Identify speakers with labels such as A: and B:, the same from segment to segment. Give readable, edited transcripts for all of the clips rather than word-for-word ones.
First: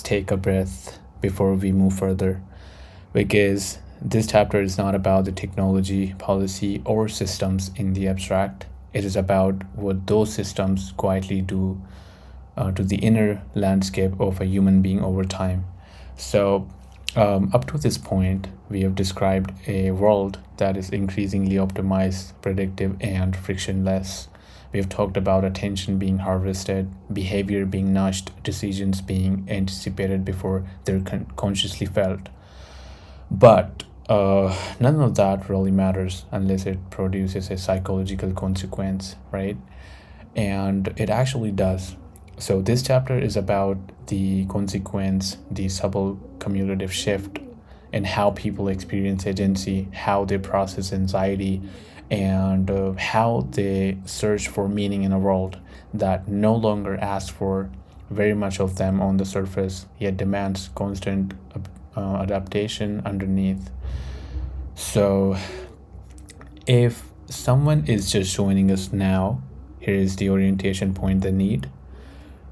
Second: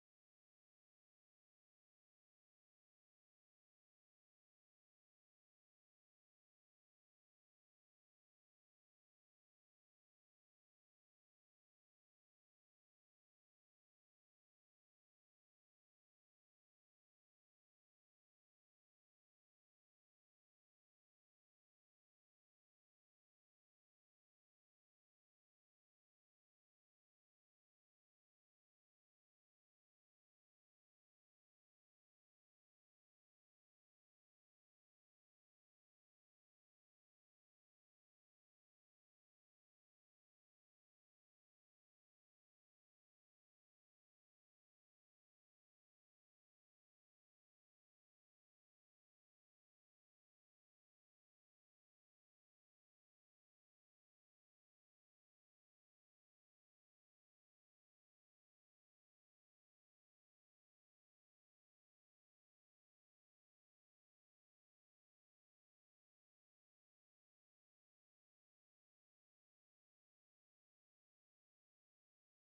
A: take a breath before we move further because this chapter is not about the technology, policy, or systems in the abstract. It is about what those systems quietly do to the inner landscape of a human being over time. So, Up to this point, we have described a world that is increasingly optimized, predictive, and frictionless. We have talked about attention being harvested, behavior being nudged, decisions being anticipated before they're consciously felt. But none of that really matters unless it produces a psychological consequence, right? And it actually does. So, this chapter is about the consequence, the subtle cumulative shift in how people experience agency, how they process anxiety, and how they search for meaning in a world that no longer asks for very much of them on the surface, yet demands constant adaptation underneath. So, if someone is just joining us now, here is the orientation point they need.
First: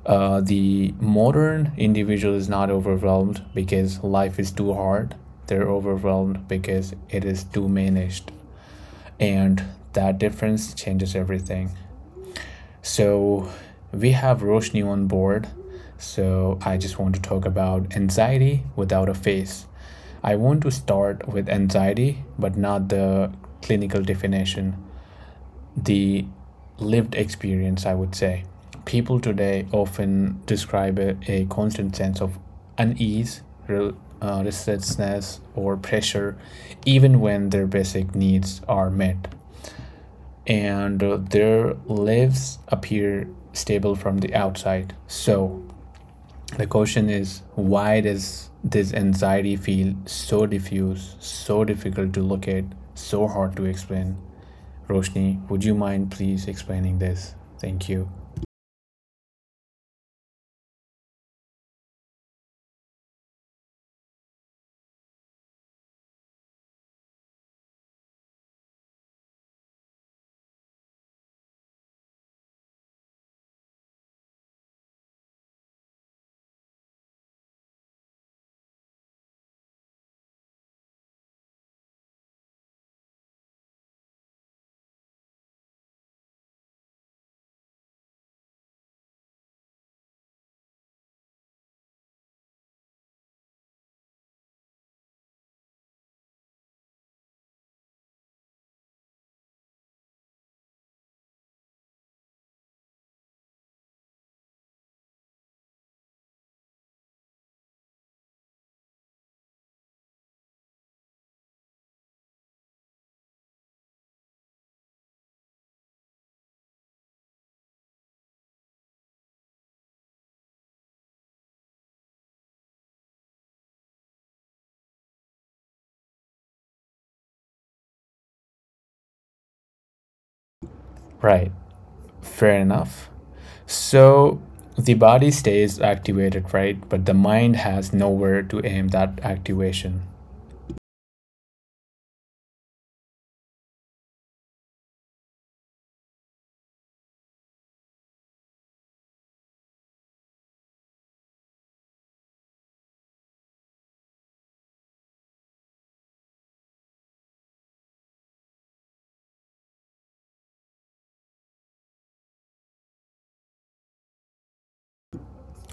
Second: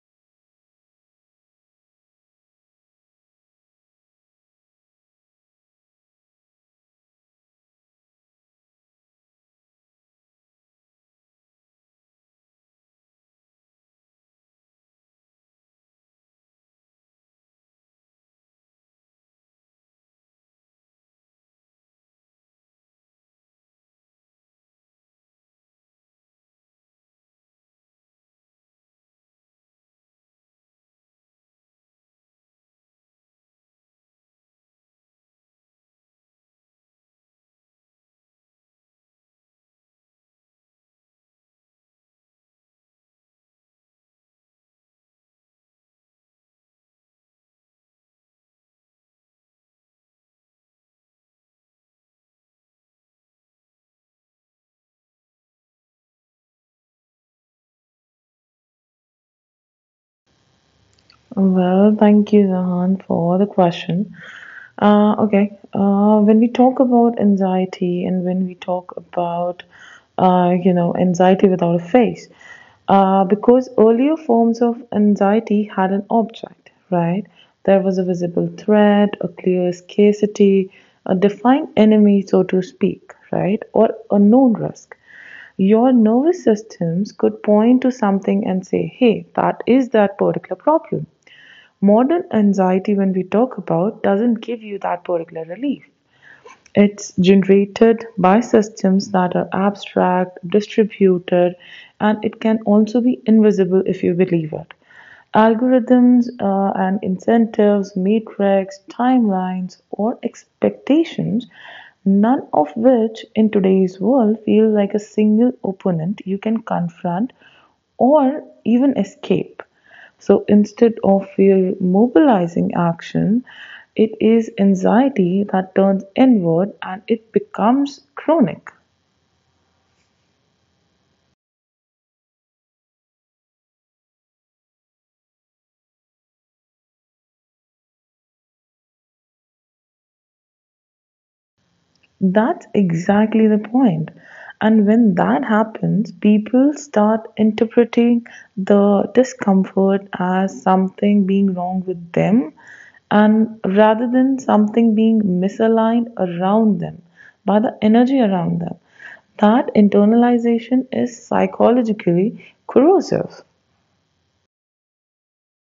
A: The modern individual is not overwhelmed because life is too hard. They're overwhelmed because it is too managed. And that difference changes everything. So we have Roshni on board. So I just want to talk about anxiety without a face. I want to start with anxiety, but not the clinical definition, the lived experience, I would say. People today often describe a constant sense of unease, re- restlessness, or pressure, even when their basic needs are met. And their lives appear stable from the outside. So, the question is, why does this anxiety feel so diffuse, so difficult to locate, so hard to explain? Roshni, would you mind please explaining this? Thank you.
B: Well, thank you, Zahan, for the question. Okay, when we talk about anxiety and when we talk about, anxiety without a face, because earlier forms of anxiety had an object, right? There was a visible threat, a clear scarcity, a defined enemy, so to speak, right? Or a known risk your nervous systems could point to something and say, hey, that is that particular problem. Modern anxiety when we talk about doesn't give you that particular relief. It's generated by systems that are abstract, distributed, and it can also be invisible if you believe it. Algorithms and incentives, metrics, timelines, or expectations, none of which in today's world feel like a single opponent you can confront or even escape. So instead of fear mobilizing action, it is anxiety that turns inward and it becomes chronic.
A: Right, fair enough. So the body stays activated, right? But the mind has nowhere to aim that activation.
B: That's exactly the point. And when that happens, people start interpreting the discomfort as something being wrong with them and rather than something being misaligned around them, by the energy around them. That internalization is psychologically corrosive.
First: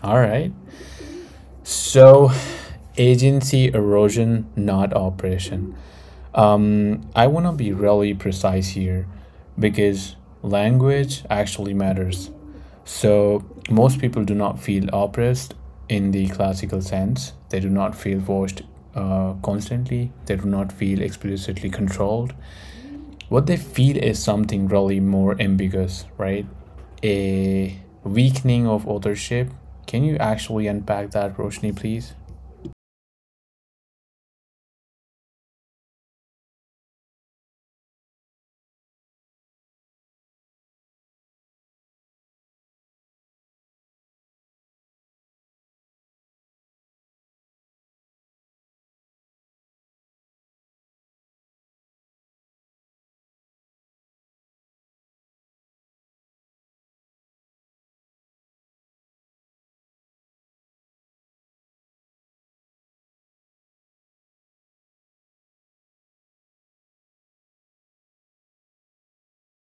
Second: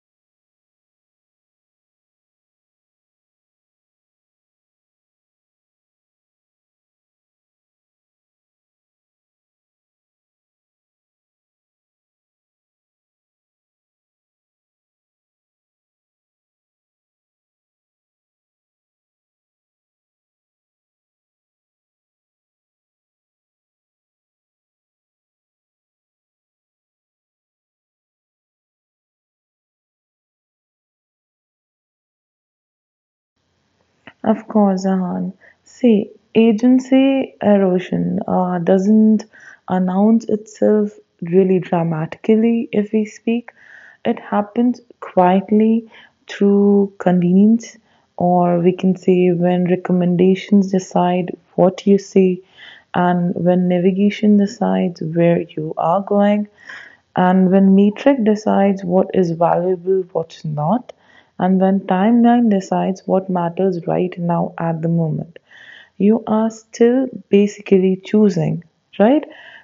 A: All right. So, agency erosion, not operation. I want to be really precise here because language actually matters. So, most people do not feel oppressed in the classical sense. They do not feel forced constantly. They do not feel explicitly controlled. What they feel is something really more ambiguous, right? A weakening of authorship. Can you actually unpack that, Roshni, please?
B: Of course, Ahan. See, agency erosion doesn't announce itself really dramatically if we speak. It happens quietly through convenience, or we can say when recommendations decide what you see, and when navigation decides where you are going, and when metric decides what is valuable, what's not, and when timeline decides what matters right now at the moment, you are still basically choosing, right?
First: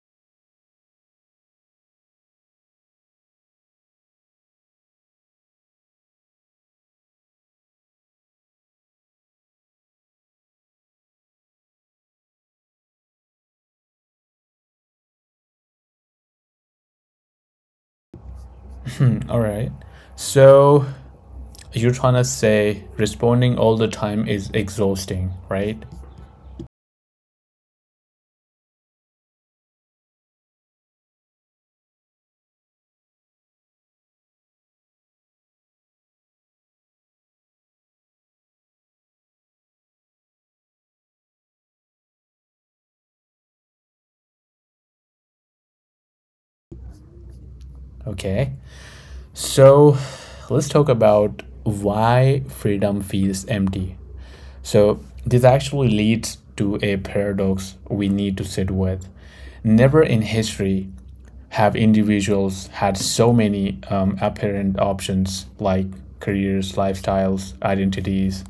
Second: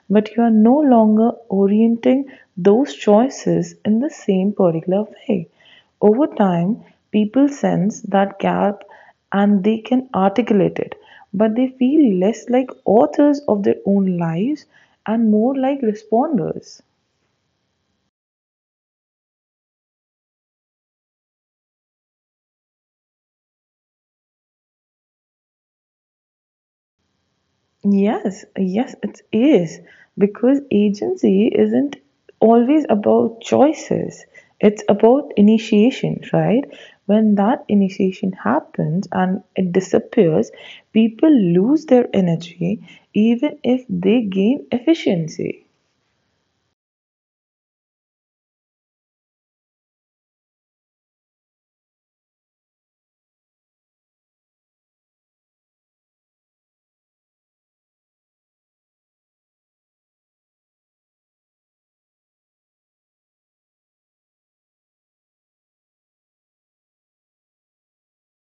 B: But you are no longer orienting those choices in the same particular way. Over time, people sense that gap and they can articulate it, but they feel less like authors of their own lives and more like responders.
A: All right. So, you're trying to say responding all the time is exhausting, right?
B: Yes, yes, it is. Because agency isn't always about choices, it's about initiation, right? When that initiation happens and it disappears, people lose their energy even if they gain efficiency.
A: Okay. So let's talk about why freedom feels empty. So this actually leads to a paradox we need to sit with. Never in history have individuals had so many apparent options, like careers, lifestyles, identities,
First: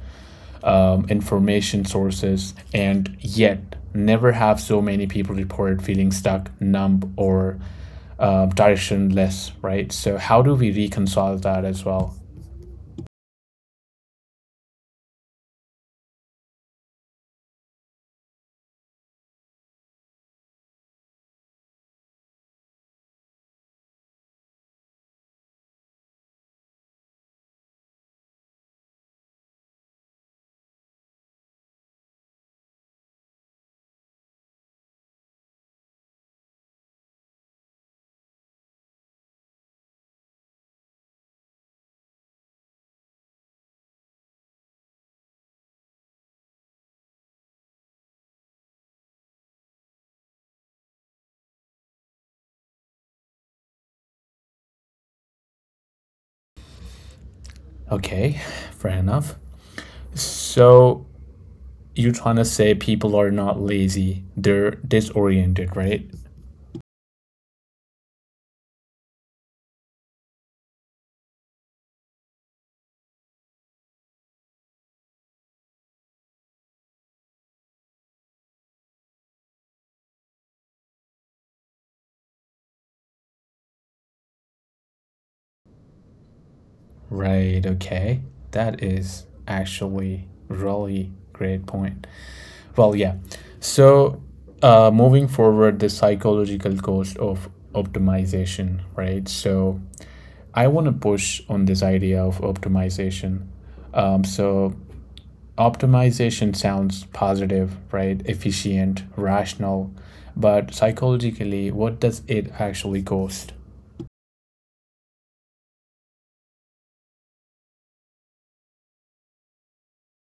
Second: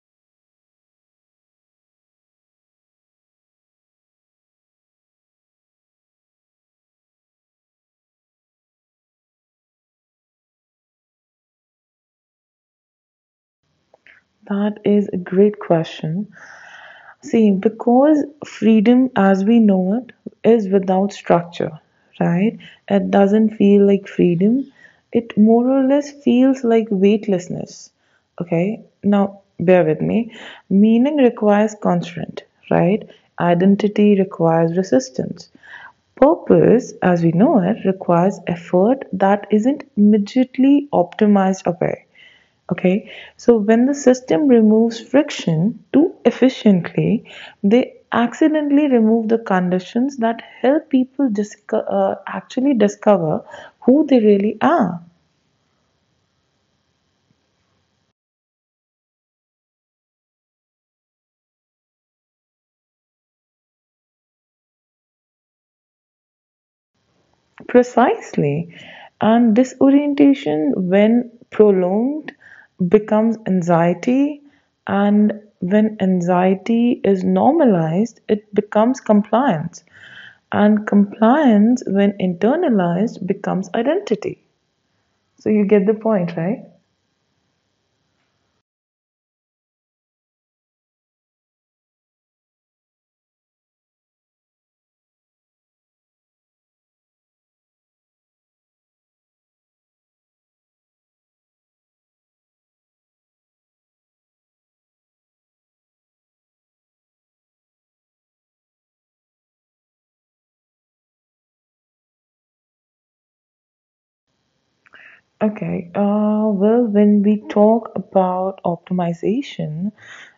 A: information sources, and yet never have so many people reported feeling stuck, numb, or directionless, right? So, how do we reconcile that as well?
B: That is a great question. See, because freedom as we know it is without structure, right? It doesn't feel like freedom. It more or less feels like weightlessness. Okay, now bear with me. Meaning requires constraint, right? Identity requires resistance. Purpose, as we know it, requires effort that isn't immediately optimized away. Okay, so when the system removes friction too efficiently, they accidentally remove the conditions that help people actually discover who they really are.
A: Okay, fair enough. So, you're trying to say people are not lazy, they're disoriented, right?
B: Precisely. And disorientation, when prolonged, becomes anxiety. And when anxiety is normalized, it becomes compliance. And compliance, when internalized, becomes identity. So you get the point, right?
A: Right, okay. That is actually really great point. Well, yeah. So, moving forward, the psychological cost of optimization, right? So, I want to push on this idea of optimization. Um, so, Optimization sounds positive, right? Efficient, rational, but psychologically, what does it actually cost?
B: Okay. Well, when we talk about optimization,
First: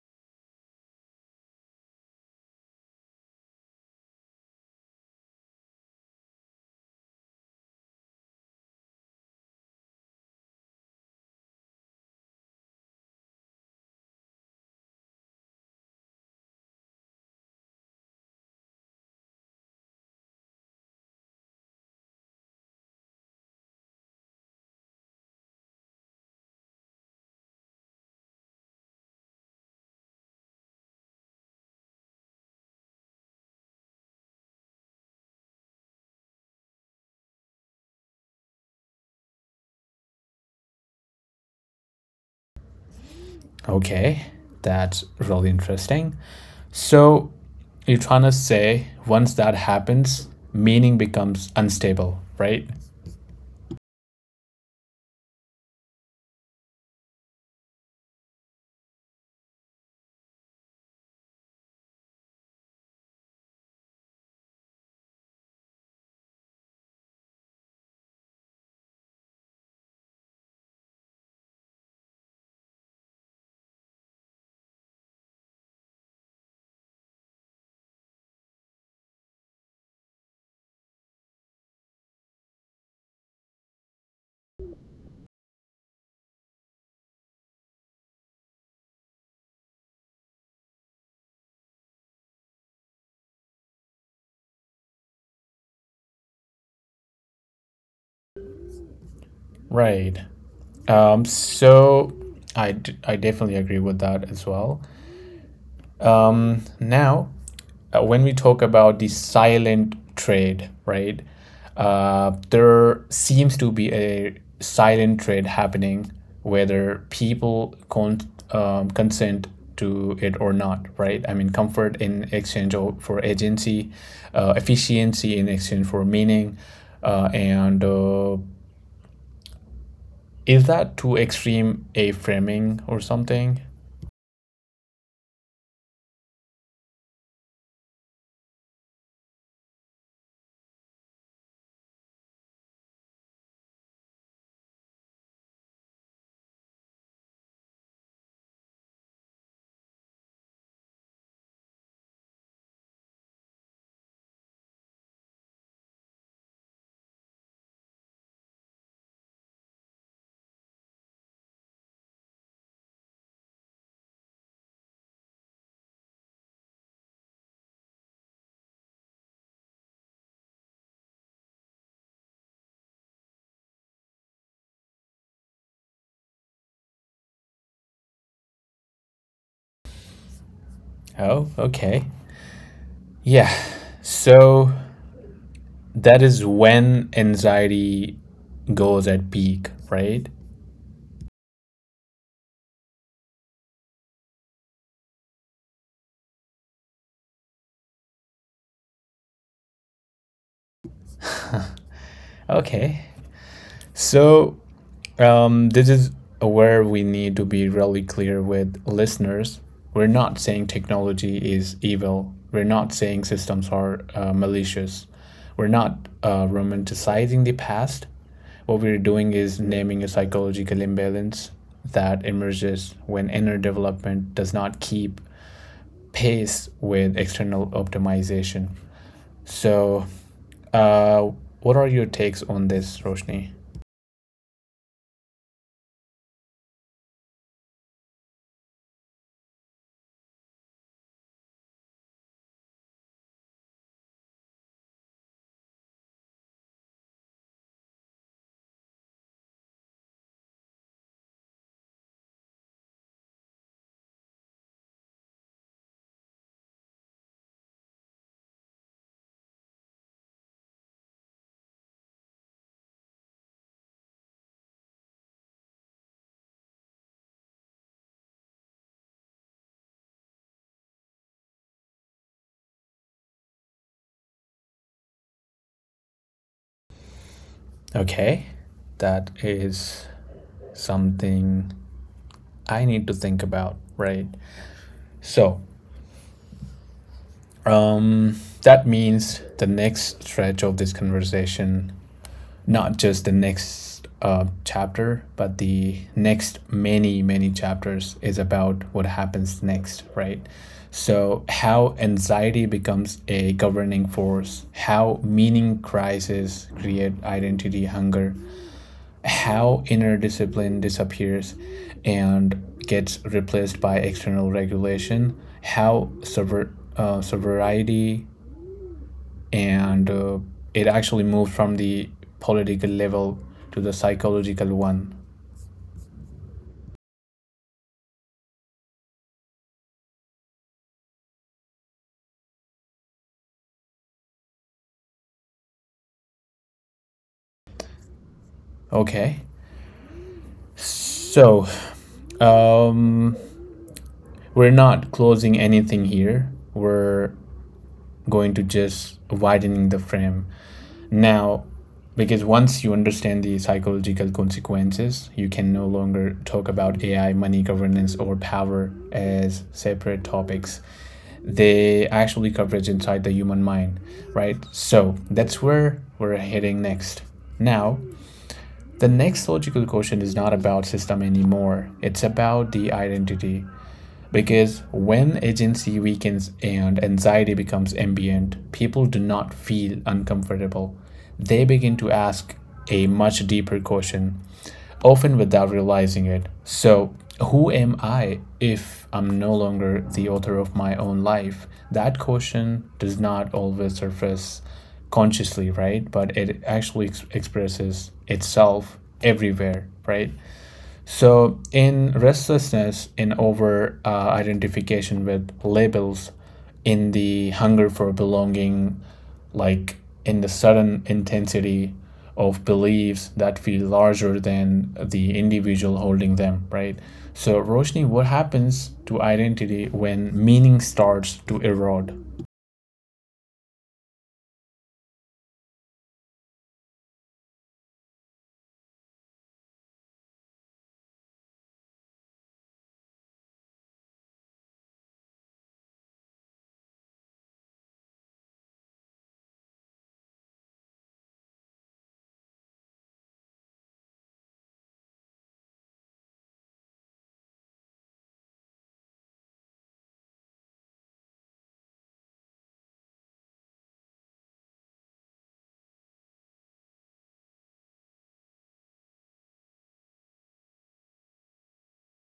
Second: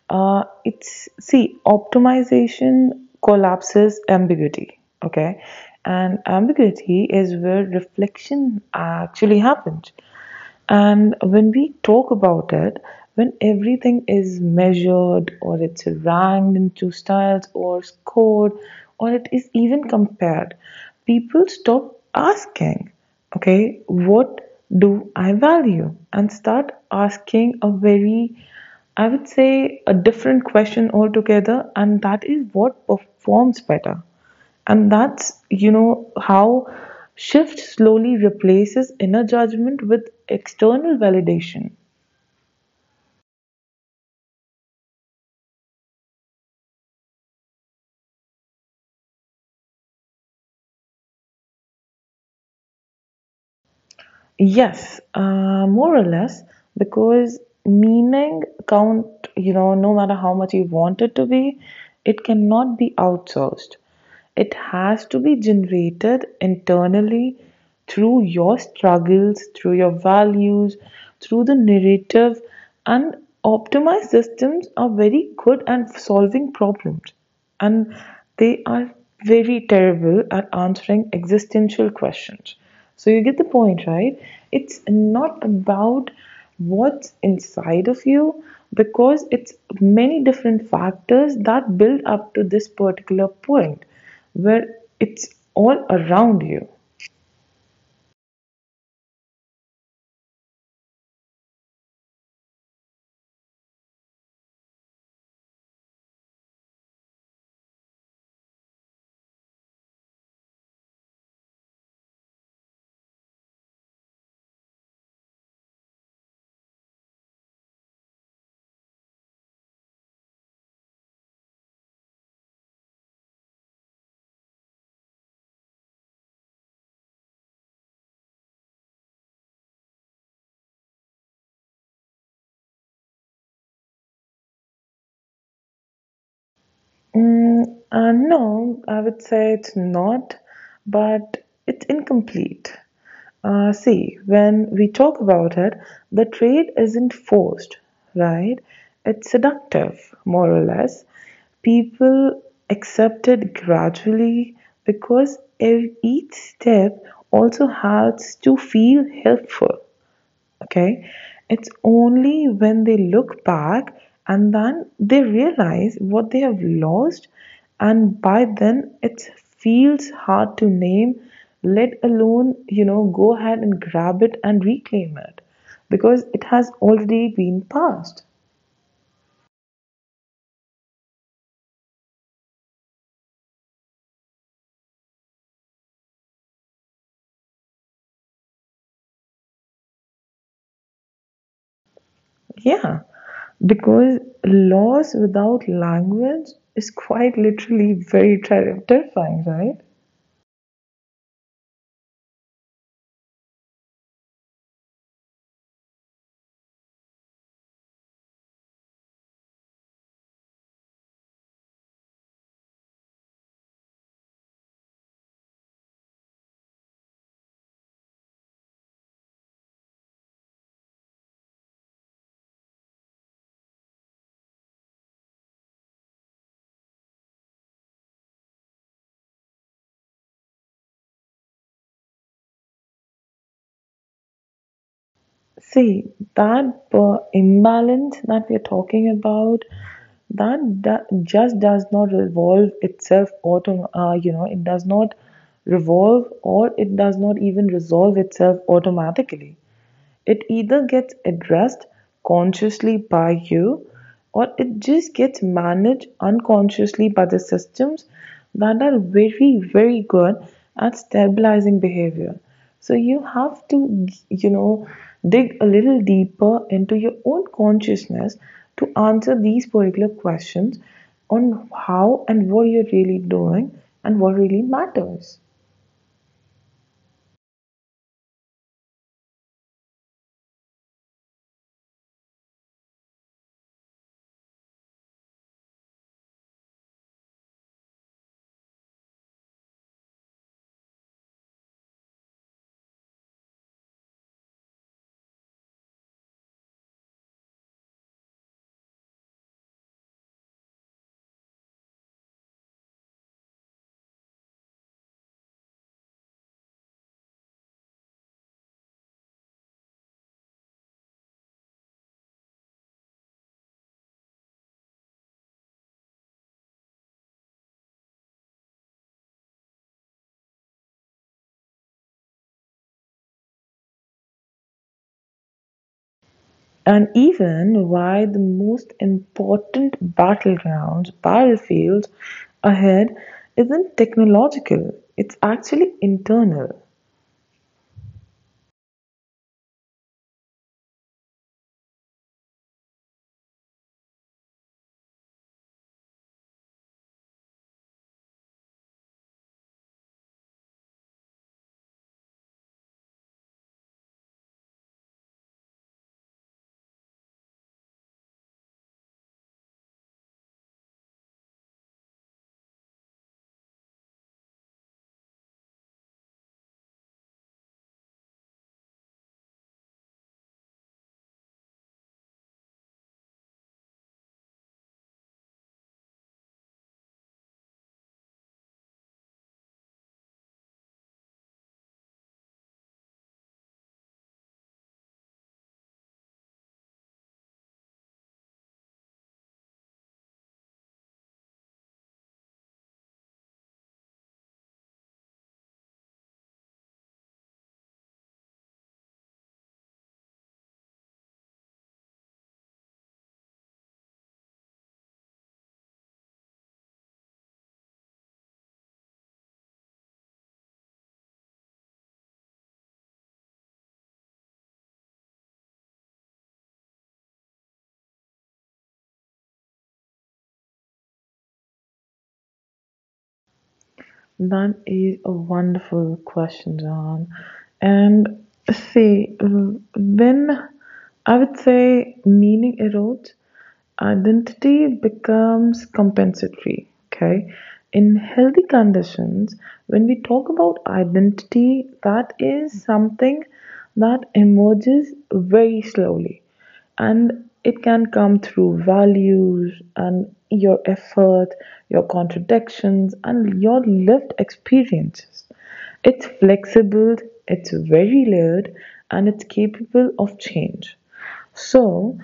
B: it's see, optimization collapses ambiguity. Okay. And ambiguity is where reflection actually happens. And when we talk about it, when everything is measured or it's ranked into styles or scored or it is even compared, people stop asking, okay, what do I value? And start asking a very, I would say, a different question altogether. And that is what performs better. And that's, you know, how shift slowly replaces inner judgment with external validation.
A: Okay, that's really interesting. So, you're trying to say once that happens, meaning becomes unstable, right?
B: Yes, more or less, because meaning count, you know, no matter how much you want it to be, it cannot be outsourced. It has to be generated internally through your struggles, through your values, through the narrative, and optimized systems are very good at solving problems, and they are very terrible at answering existential questions. So you get the point, right? It's not about what's inside of you, because it's many different factors that build up to this particular point where it's all around you.
A: Right. Um, so I definitely agree with that as well. Um, now, when we talk about the silent trade, right, there seems to be a silent trade happening, whether people consent to it or not, right? I mean, comfort in exchange for agency, efficiency in exchange for meaning, and is that too extreme a framing or something?
B: No, I would say it's not, but it's incomplete. See, when we talk about it, the trade isn't forced, right? It's seductive, more or less. People accept it gradually because each step also has to feel helpful. Okay. It's only when they look back and then they realize what they have lost, and by then it feels hard to name, let alone, you know, go ahead and grab it and reclaim it because it has already been passed.
A: Oh, okay. Yeah. So that is when anxiety goes at peak, right?
B: Yeah. Because loss without language is quite literally very terrifying, right?
A: Okay. So, this is where we need to be really clear with listeners. We're not saying technology is evil. We're not saying systems are malicious. We're not romanticizing the past. What we're doing is naming a psychological imbalance that emerges when inner development does not keep pace with external optimization. So, uh, what are your takes on this, Roshni?
B: See, that imbalance that we're talking about, that just does not revolve itself you know, it does not revolve or it does not even resolve itself automatically. It either gets addressed consciously by you or it just gets managed unconsciously by the systems that are very, very good at stabilizing behavior. So you have to, you know, dig a little deeper into your own consciousness to answer these particular questions on how and what you're really doing and what really matters.
A: Okay, that is something I need to think about, right? So that means the next stretch of this conversation, not just the next chapter, but the next many, many chapters is about what happens next, right? So, how anxiety becomes a governing force, how meaning crises create identity hunger, how inner discipline disappears and gets replaced by external regulation, how sobriety and it actually moved from the political level to the psychological one.
B: And even why the most important battlegrounds, battlefields ahead isn't technological, it's actually internal.
A: Okay, so um, we're not closing anything here. We're going to just widening the frame. Now, because once you understand the psychological consequences, you can no longer talk about AI, money, governance, or power as separate topics. They actually coverage inside the human mind, right? So that's where we're heading next. Now, the next logical question is not about system anymore. It's about the identity. Because when agency weakens and anxiety becomes ambient, people do not feel uncomfortable. They begin to ask a much deeper question, often without realizing it. So, who am I if I'm no longer the author of my own life? That question does not always surface consciously, right? But it actually expresses itself everywhere, right? So, in restlessness, in over identification with labels, in the hunger for belonging, like in the sudden intensity of beliefs that feel larger than the individual holding them, right? So, Roshni, what happens to identity when meaning starts to erode?
B: That is a wonderful question, John. And see, when I would say meaning erodes, identity becomes compensatory. Okay. In healthy conditions, when we talk about identity, that is something that emerges very slowly, and it can come through values and your effort, your contradictions, and your lived experiences. It's flexible, it's very layered, and it's capable of change. So,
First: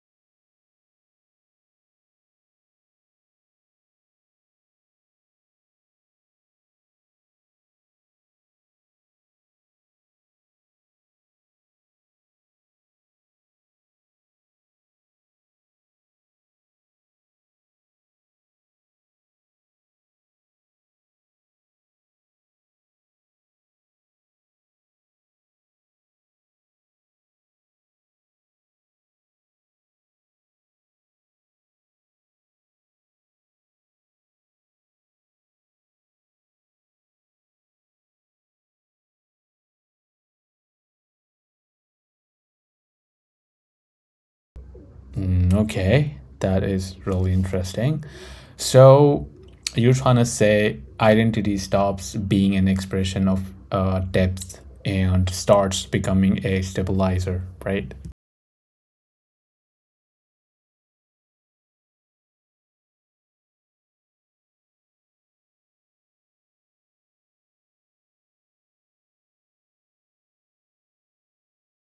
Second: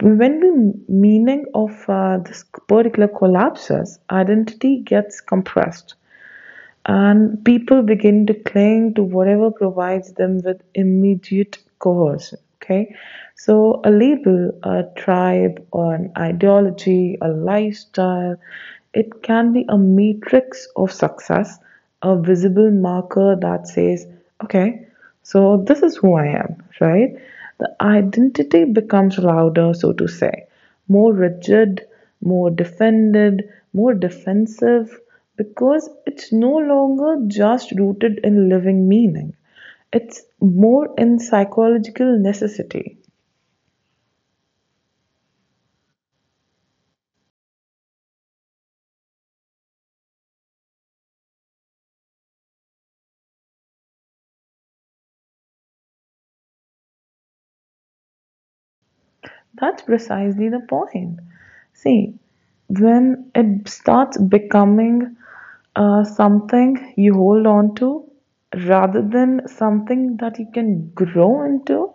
B: when the meaning of this particular collapses, identity gets compressed and people begin to cling to whatever provides them with immediate coercion. Okay, so a label, a tribe, or an ideology, a lifestyle, it can be a matrix of success, a visible marker that says, okay, so this is who I am, right? The identity becomes louder, so to say, more rigid, more defended, more defensive, because it's no longer just rooted in living meaning. It's more in psychological necessity.
A: Mm, okay, that is really interesting. So you're trying to say identity stops being an expression of depth and starts becoming a stabilizer, right?
B: That's precisely the point. See, when it starts becoming something you hold on to rather than something that you can grow into.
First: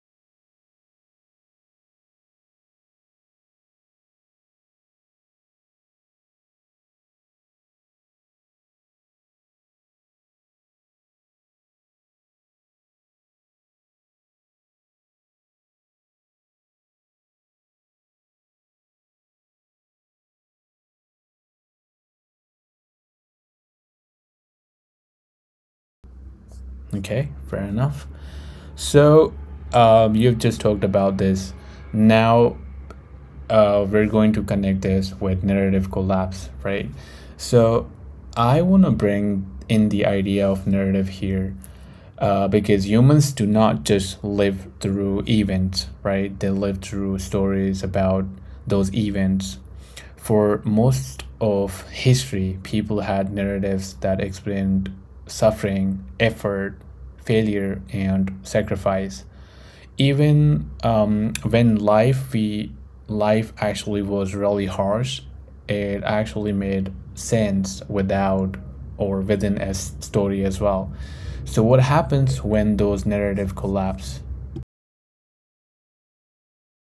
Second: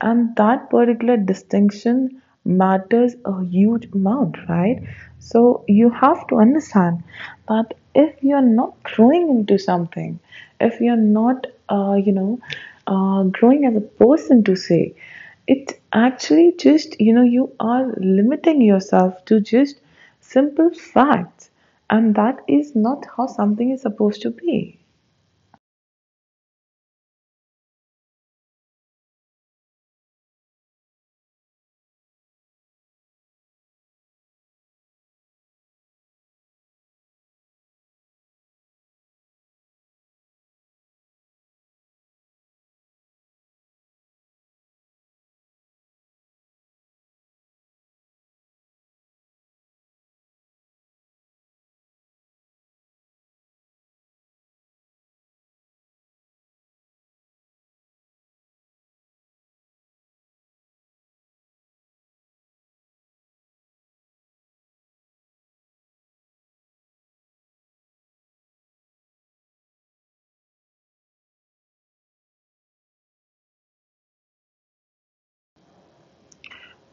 B: And that particular distinction matters a huge amount, right? So you have to understand that if you're not growing into something, if you're not growing as a person to say, it's actually just, you know, you are limiting yourself to just simple fact. And that is not how something is supposed to be.
A: Okay, fair enough. So you've just talked about this. Now we're going to connect this with narrative collapse, right? So I want to bring in the idea of narrative here because humans do not just live through events, right? They live through stories about those events. For most of history, people had narratives that explained suffering, effort, failure, and sacrifice, even when life actually was really harsh. It actually made sense without or within a story as well. So what happens when those narrative collapse?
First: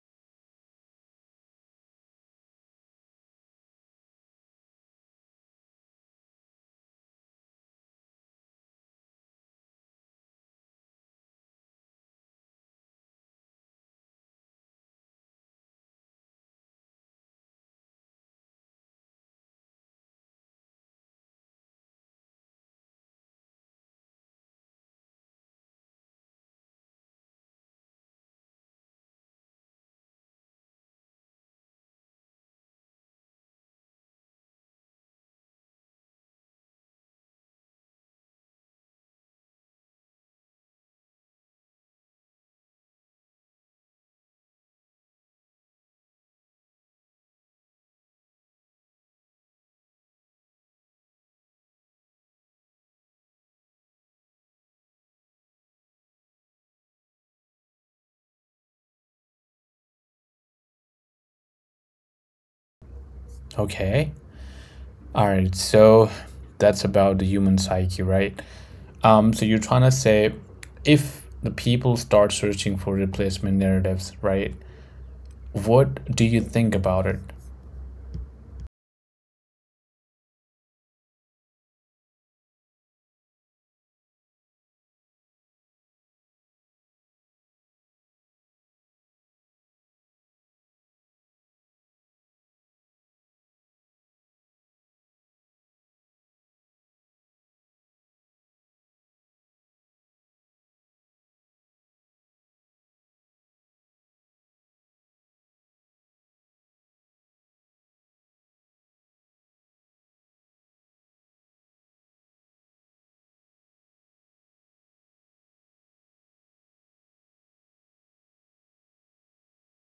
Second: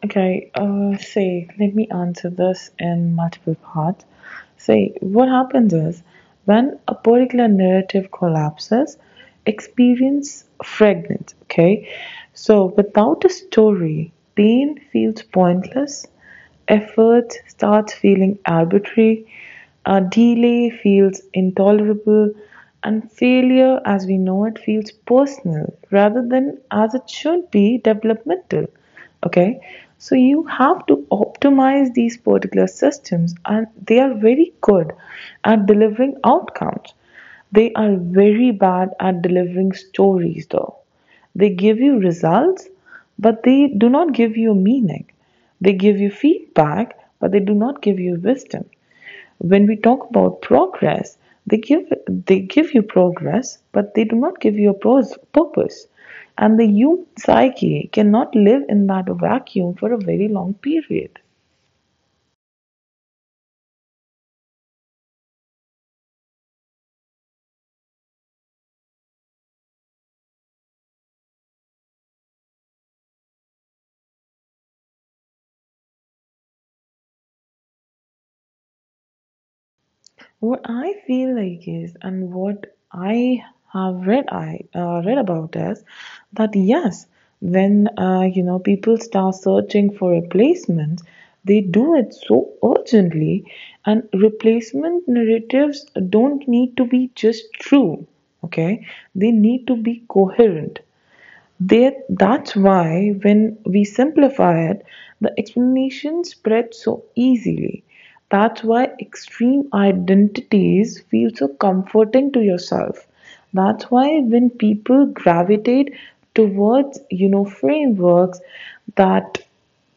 B: Okay, say, let me answer this in multiple parts. Say, what happens is when a particular narrative collapses, experience fragments. Okay, so without a story, pain feels pointless, effort starts feeling arbitrary, delay feels intolerable, and failure, as we know it, feels personal rather than as it should be developmental. Okay, so you have to optimize these particular systems, and they are very good at delivering outcomes. They are very bad at delivering stories, though. They give you results, but they do not give you meaning. They give you feedback, but they do not give you wisdom. When we talk about progress, they give you progress, but they do not give you a purpose. And the human psyche cannot live in that vacuum for a very long period.
A: Okay, all right, so that's about the human psyche, right? So you're trying to say if the people start searching for replacement narratives, right, what do you think about it?
B: What I feel like is, and what I have read, I read about is that yes, when you know people start searching for replacements, they do it so urgently, and replacement narratives don't need to be just true. Okay, they need to be coherent. There, that's why when we simplify it, the explanation spreads so easily. That's why extreme identities feel so comforting to yourself. That's why when people gravitate towards, you know, frameworks that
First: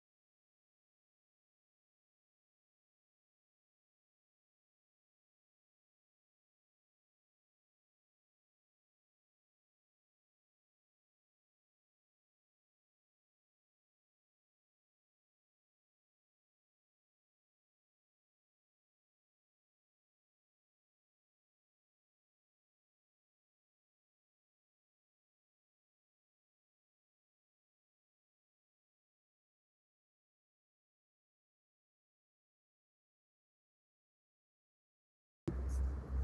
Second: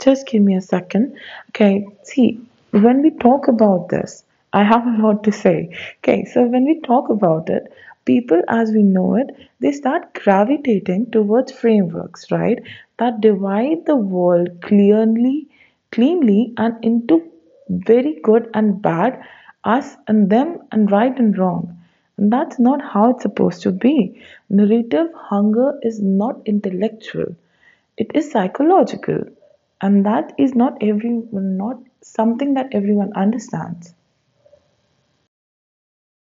B: just give me a second. Okay, see, when we talk about this, I have a lot to say. Okay, so when we talk about it, people as we know it, they start gravitating towards frameworks, right? That divide the world clearly, cleanly, and into very good and bad, us and them, and right and wrong. And that's not how it's supposed to be. Narrative hunger is not intellectual, it is psychological, and that is not every not something that everyone understands.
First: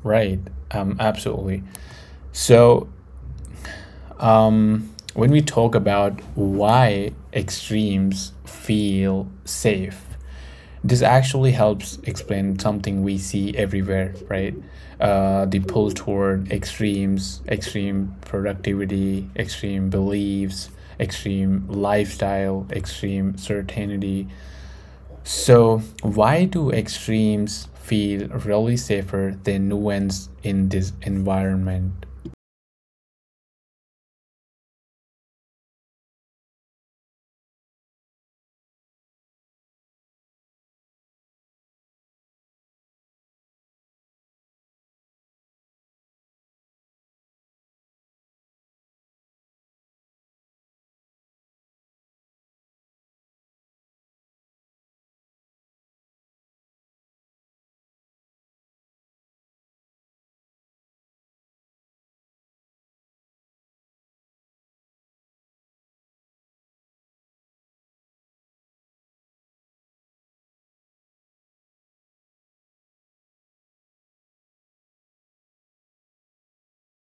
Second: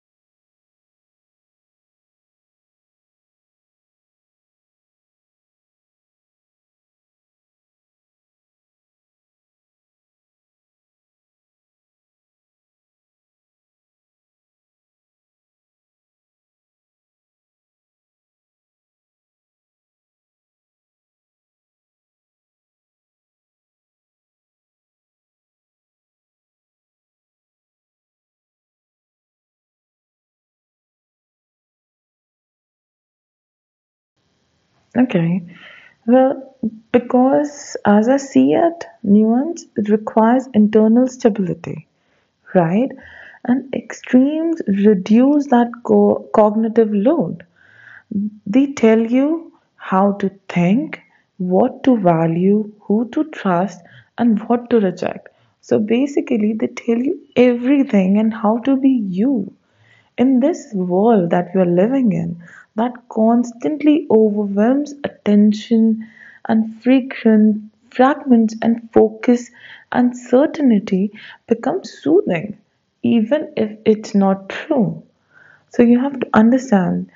A: Right, absolutely. So, when we talk about why extremes feel safe, this actually helps explain something we see everywhere, right? The pull toward extremes, extreme productivity, extreme beliefs, extreme lifestyle, extreme certainty. So, why do extremes feel really safer than nuance in this environment?
B: Okay, well, because as I see it, nuance requires internal stability, right? And extremes reduce that cognitive load. They tell you how to think, what to value, who to trust, and what to reject. So basically, they tell you everything and how to be you in this world that we are living in, that constantly overwhelms attention and frequent fragments and focus, and certainty becomes soothing, even if it's not true. So you have to understand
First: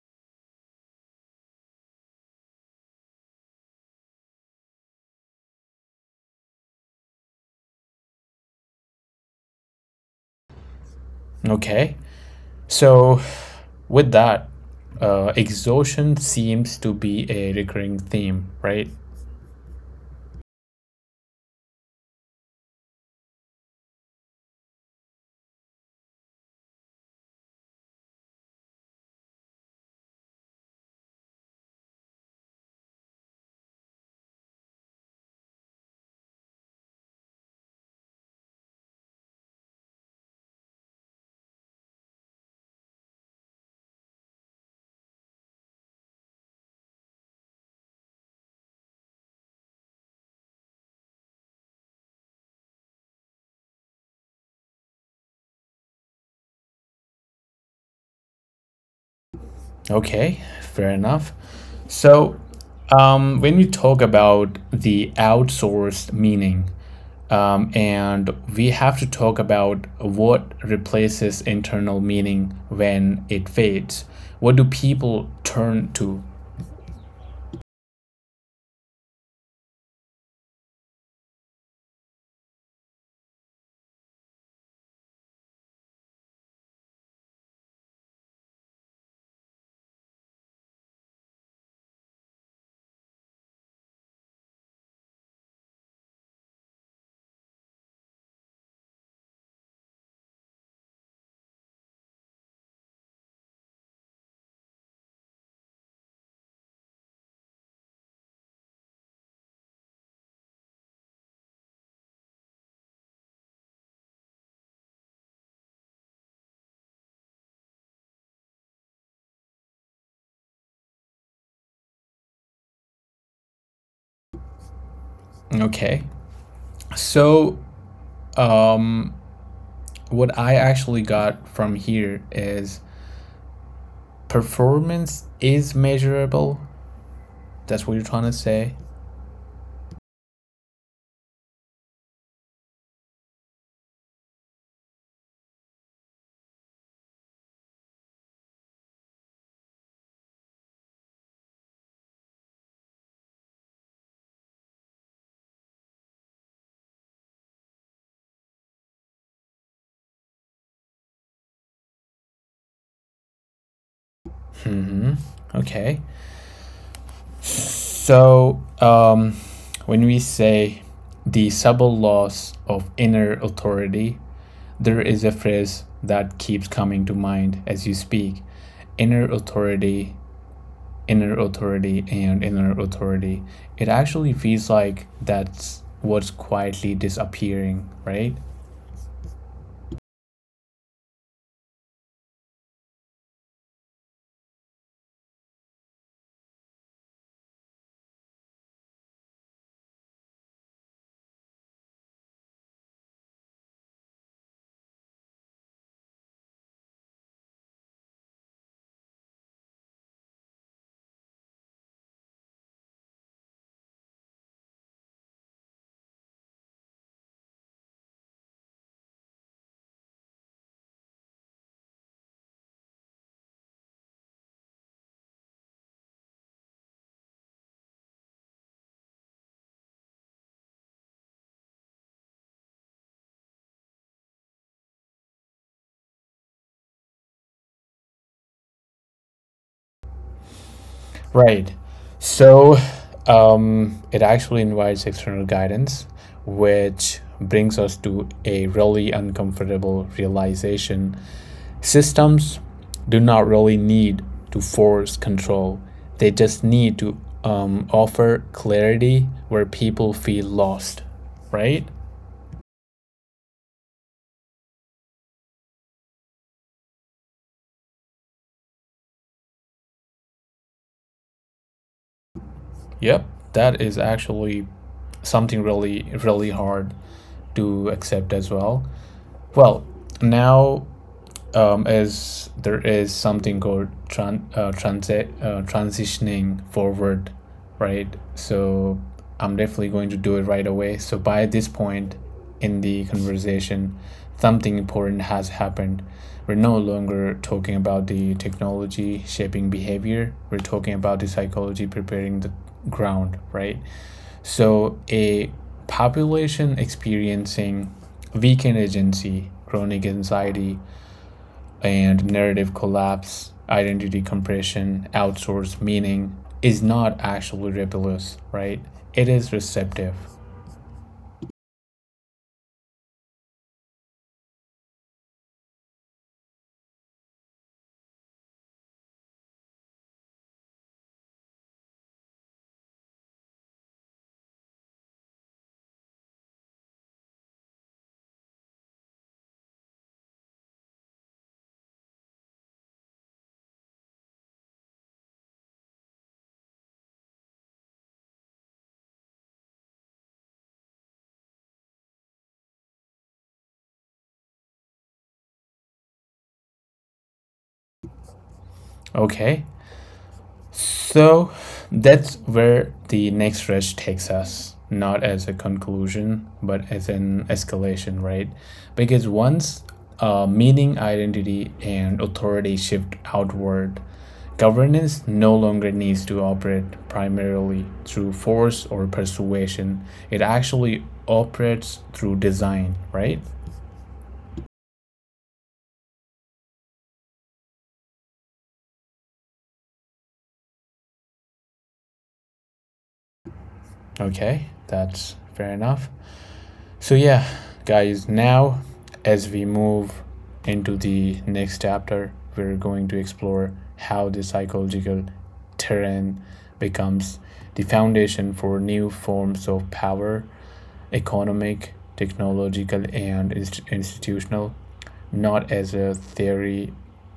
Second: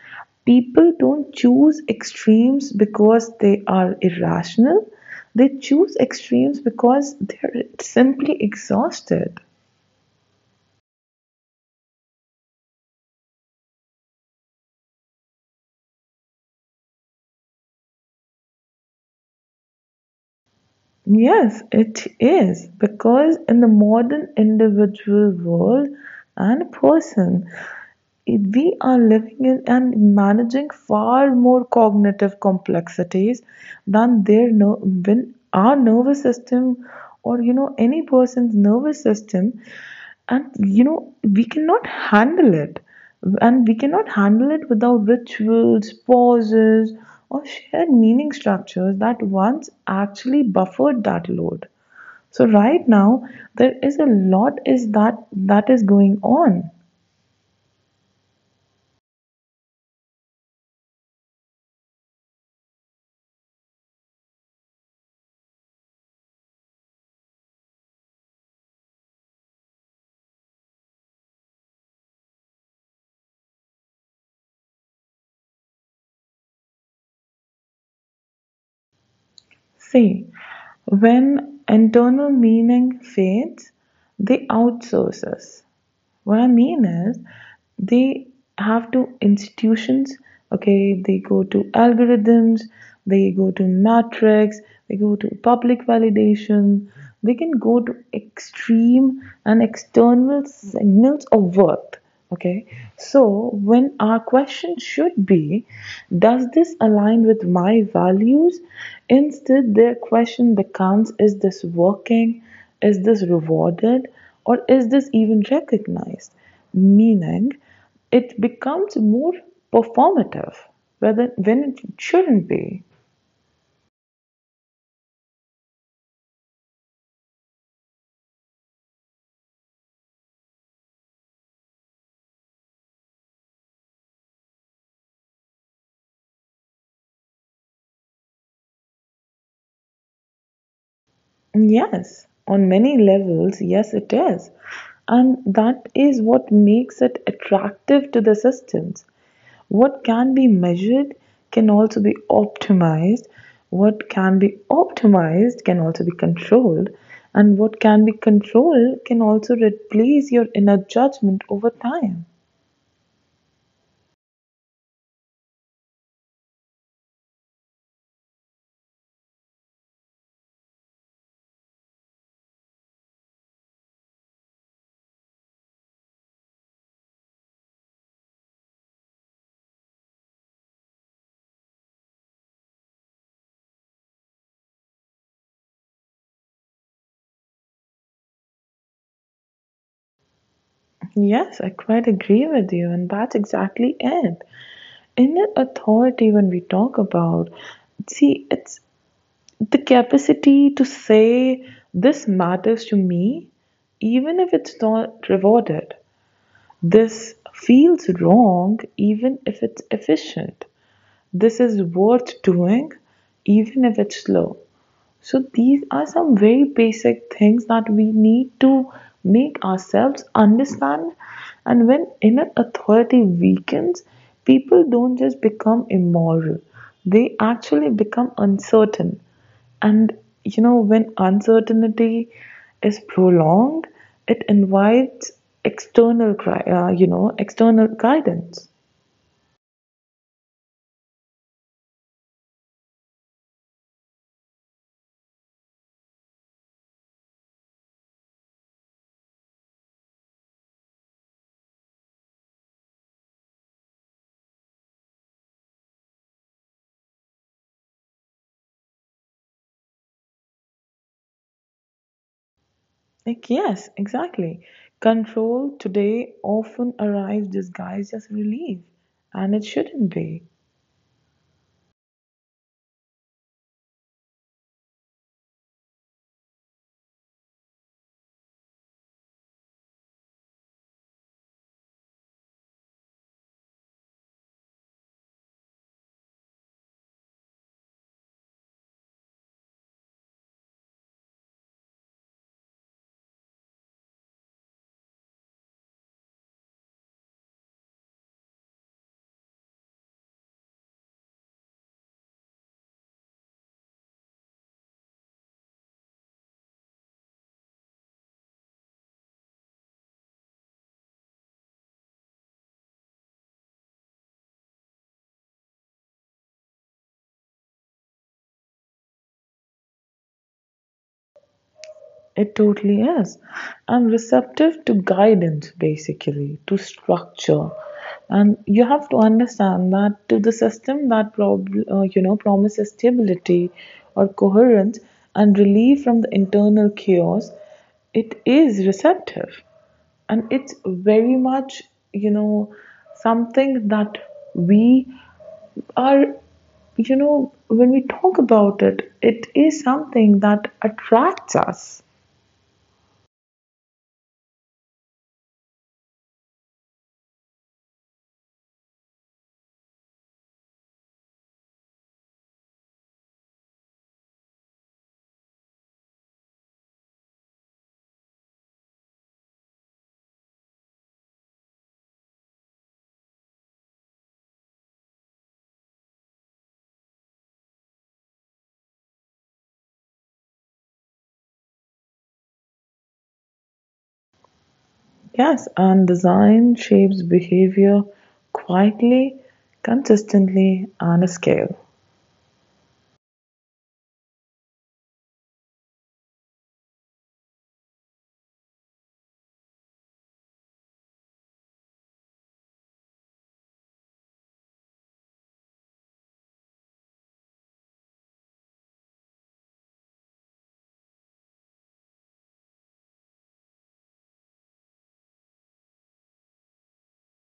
B: people don't choose extremes because they are irrational. They choose extremes because they're simply exhausted.
A: Okay, so, with that, exhaustion seems to be a recurring theme, right?
B: Yes, it is. Because in the modern individual world and person, we are living in and managing far more cognitive complexities than their when our nervous system, or you know any person's nervous system, and you know we cannot handle it, and we cannot handle it without rituals, pauses, or shared meaning structures that once actually buffered that load. So right now, there is a lot is that that is going on.
A: Okay, fair enough. So, when we talk about the outsourced meaning, and we have to talk about what replaces internal meaning when it fades. What do people turn to?
B: See, when internal meaning fades, they outsource us. What I mean is, they have to institutions, okay, they go to algorithms, they go to matrix, they go to public validation, they can go to extreme and external signals of worth. Okay, so when our question should be, does this align with my values? Instead, the question becomes, is this working? Is this rewarded? Or is this even recognized? Meaning, it becomes more performative whether, when it shouldn't be.
A: Okay, so um, what I actually got from here is performance is measurable. That's what you're trying to say.
B: Yes, on many levels, yes, it is. And that is what makes it attractive to the systems. What can be measured can also be optimized. What can be optimized can also be controlled. And what can be controlled can also replace your inner judgment over time.
A: Hmm. Okay. So when we say the subtle loss of inner authority, there is a phrase that keeps coming to mind as you speak: inner authority, inner authority, and inner authority. It actually feels like that's what's quietly disappearing, right?
B: Yes, I quite agree with you, and that's exactly it. Inner authority, when we talk about, see, it's the capacity to say, this matters to me, even if it's not rewarded. This feels wrong even if it's efficient. This is worth doing even if it's slow. So, these are some very basic things that we need to make ourselves understand. And when inner authority weakens, people don't just become immoral, they actually become uncertain. And you know, when uncertainty is prolonged, it invites external, you know, external guidance.
A: Right. So it actually invites external guidance, which brings us to a really uncomfortable realization. Systems do not really need to force control, they just need to offer clarity where people feel lost, right?
B: Like yes, exactly. Control today often arrives disguised as relief, and it shouldn't be.
A: Yep, that is actually something really, really hard to accept as well. Well, now, is there is something called tran- transi- transitioning forward, right? So I'm definitely going to do it right away. So by this point in the conversation, something important has happened. We're no longer talking about the technology shaping behavior. We're talking about the psychology preparing the ground, right? So a population experiencing weakened agency, chronic anxiety, and narrative collapse, identity compression, outsourced meaning is not actually rebellious, right? It is receptive.
B: It totally is. I'm receptive to guidance, basically, to structure. And you have to understand that to the system that you know promises stability or coherence and relief from the internal chaos, it is receptive, and it's very much you know something that we are you know when we talk about it, it is something that attracts us.
A: Okay, so that's where the next rush takes us, not as a conclusion, but as an escalation, right? Because once meaning, identity, and authority shift outward, governance no longer needs to operate primarily through force or persuasion. It actually operates through design, right?
B: Yes, and design shapes behavior quietly, consistently, on a scale.
A: Okay, that's fair enough. So, yeah, guys, now as we move into the next chapter, we're going to explore how the psychological terrain becomes the foundation for new forms of power, economic, technological, and institutional, not as a theory,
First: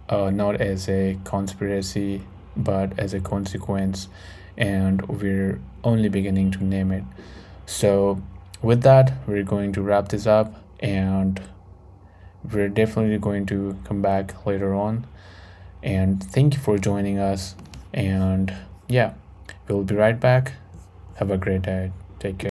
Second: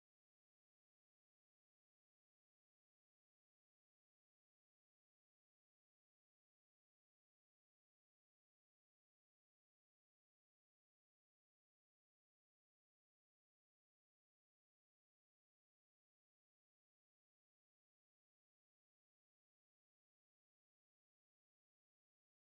A: not as a conspiracy, but as a consequence. And we're only beginning to name it. So, with that, we're going to wrap this up and we're definitely going to come back later on. And thank you for joining us. And yeah, we'll be right back. Have a great day. Take care.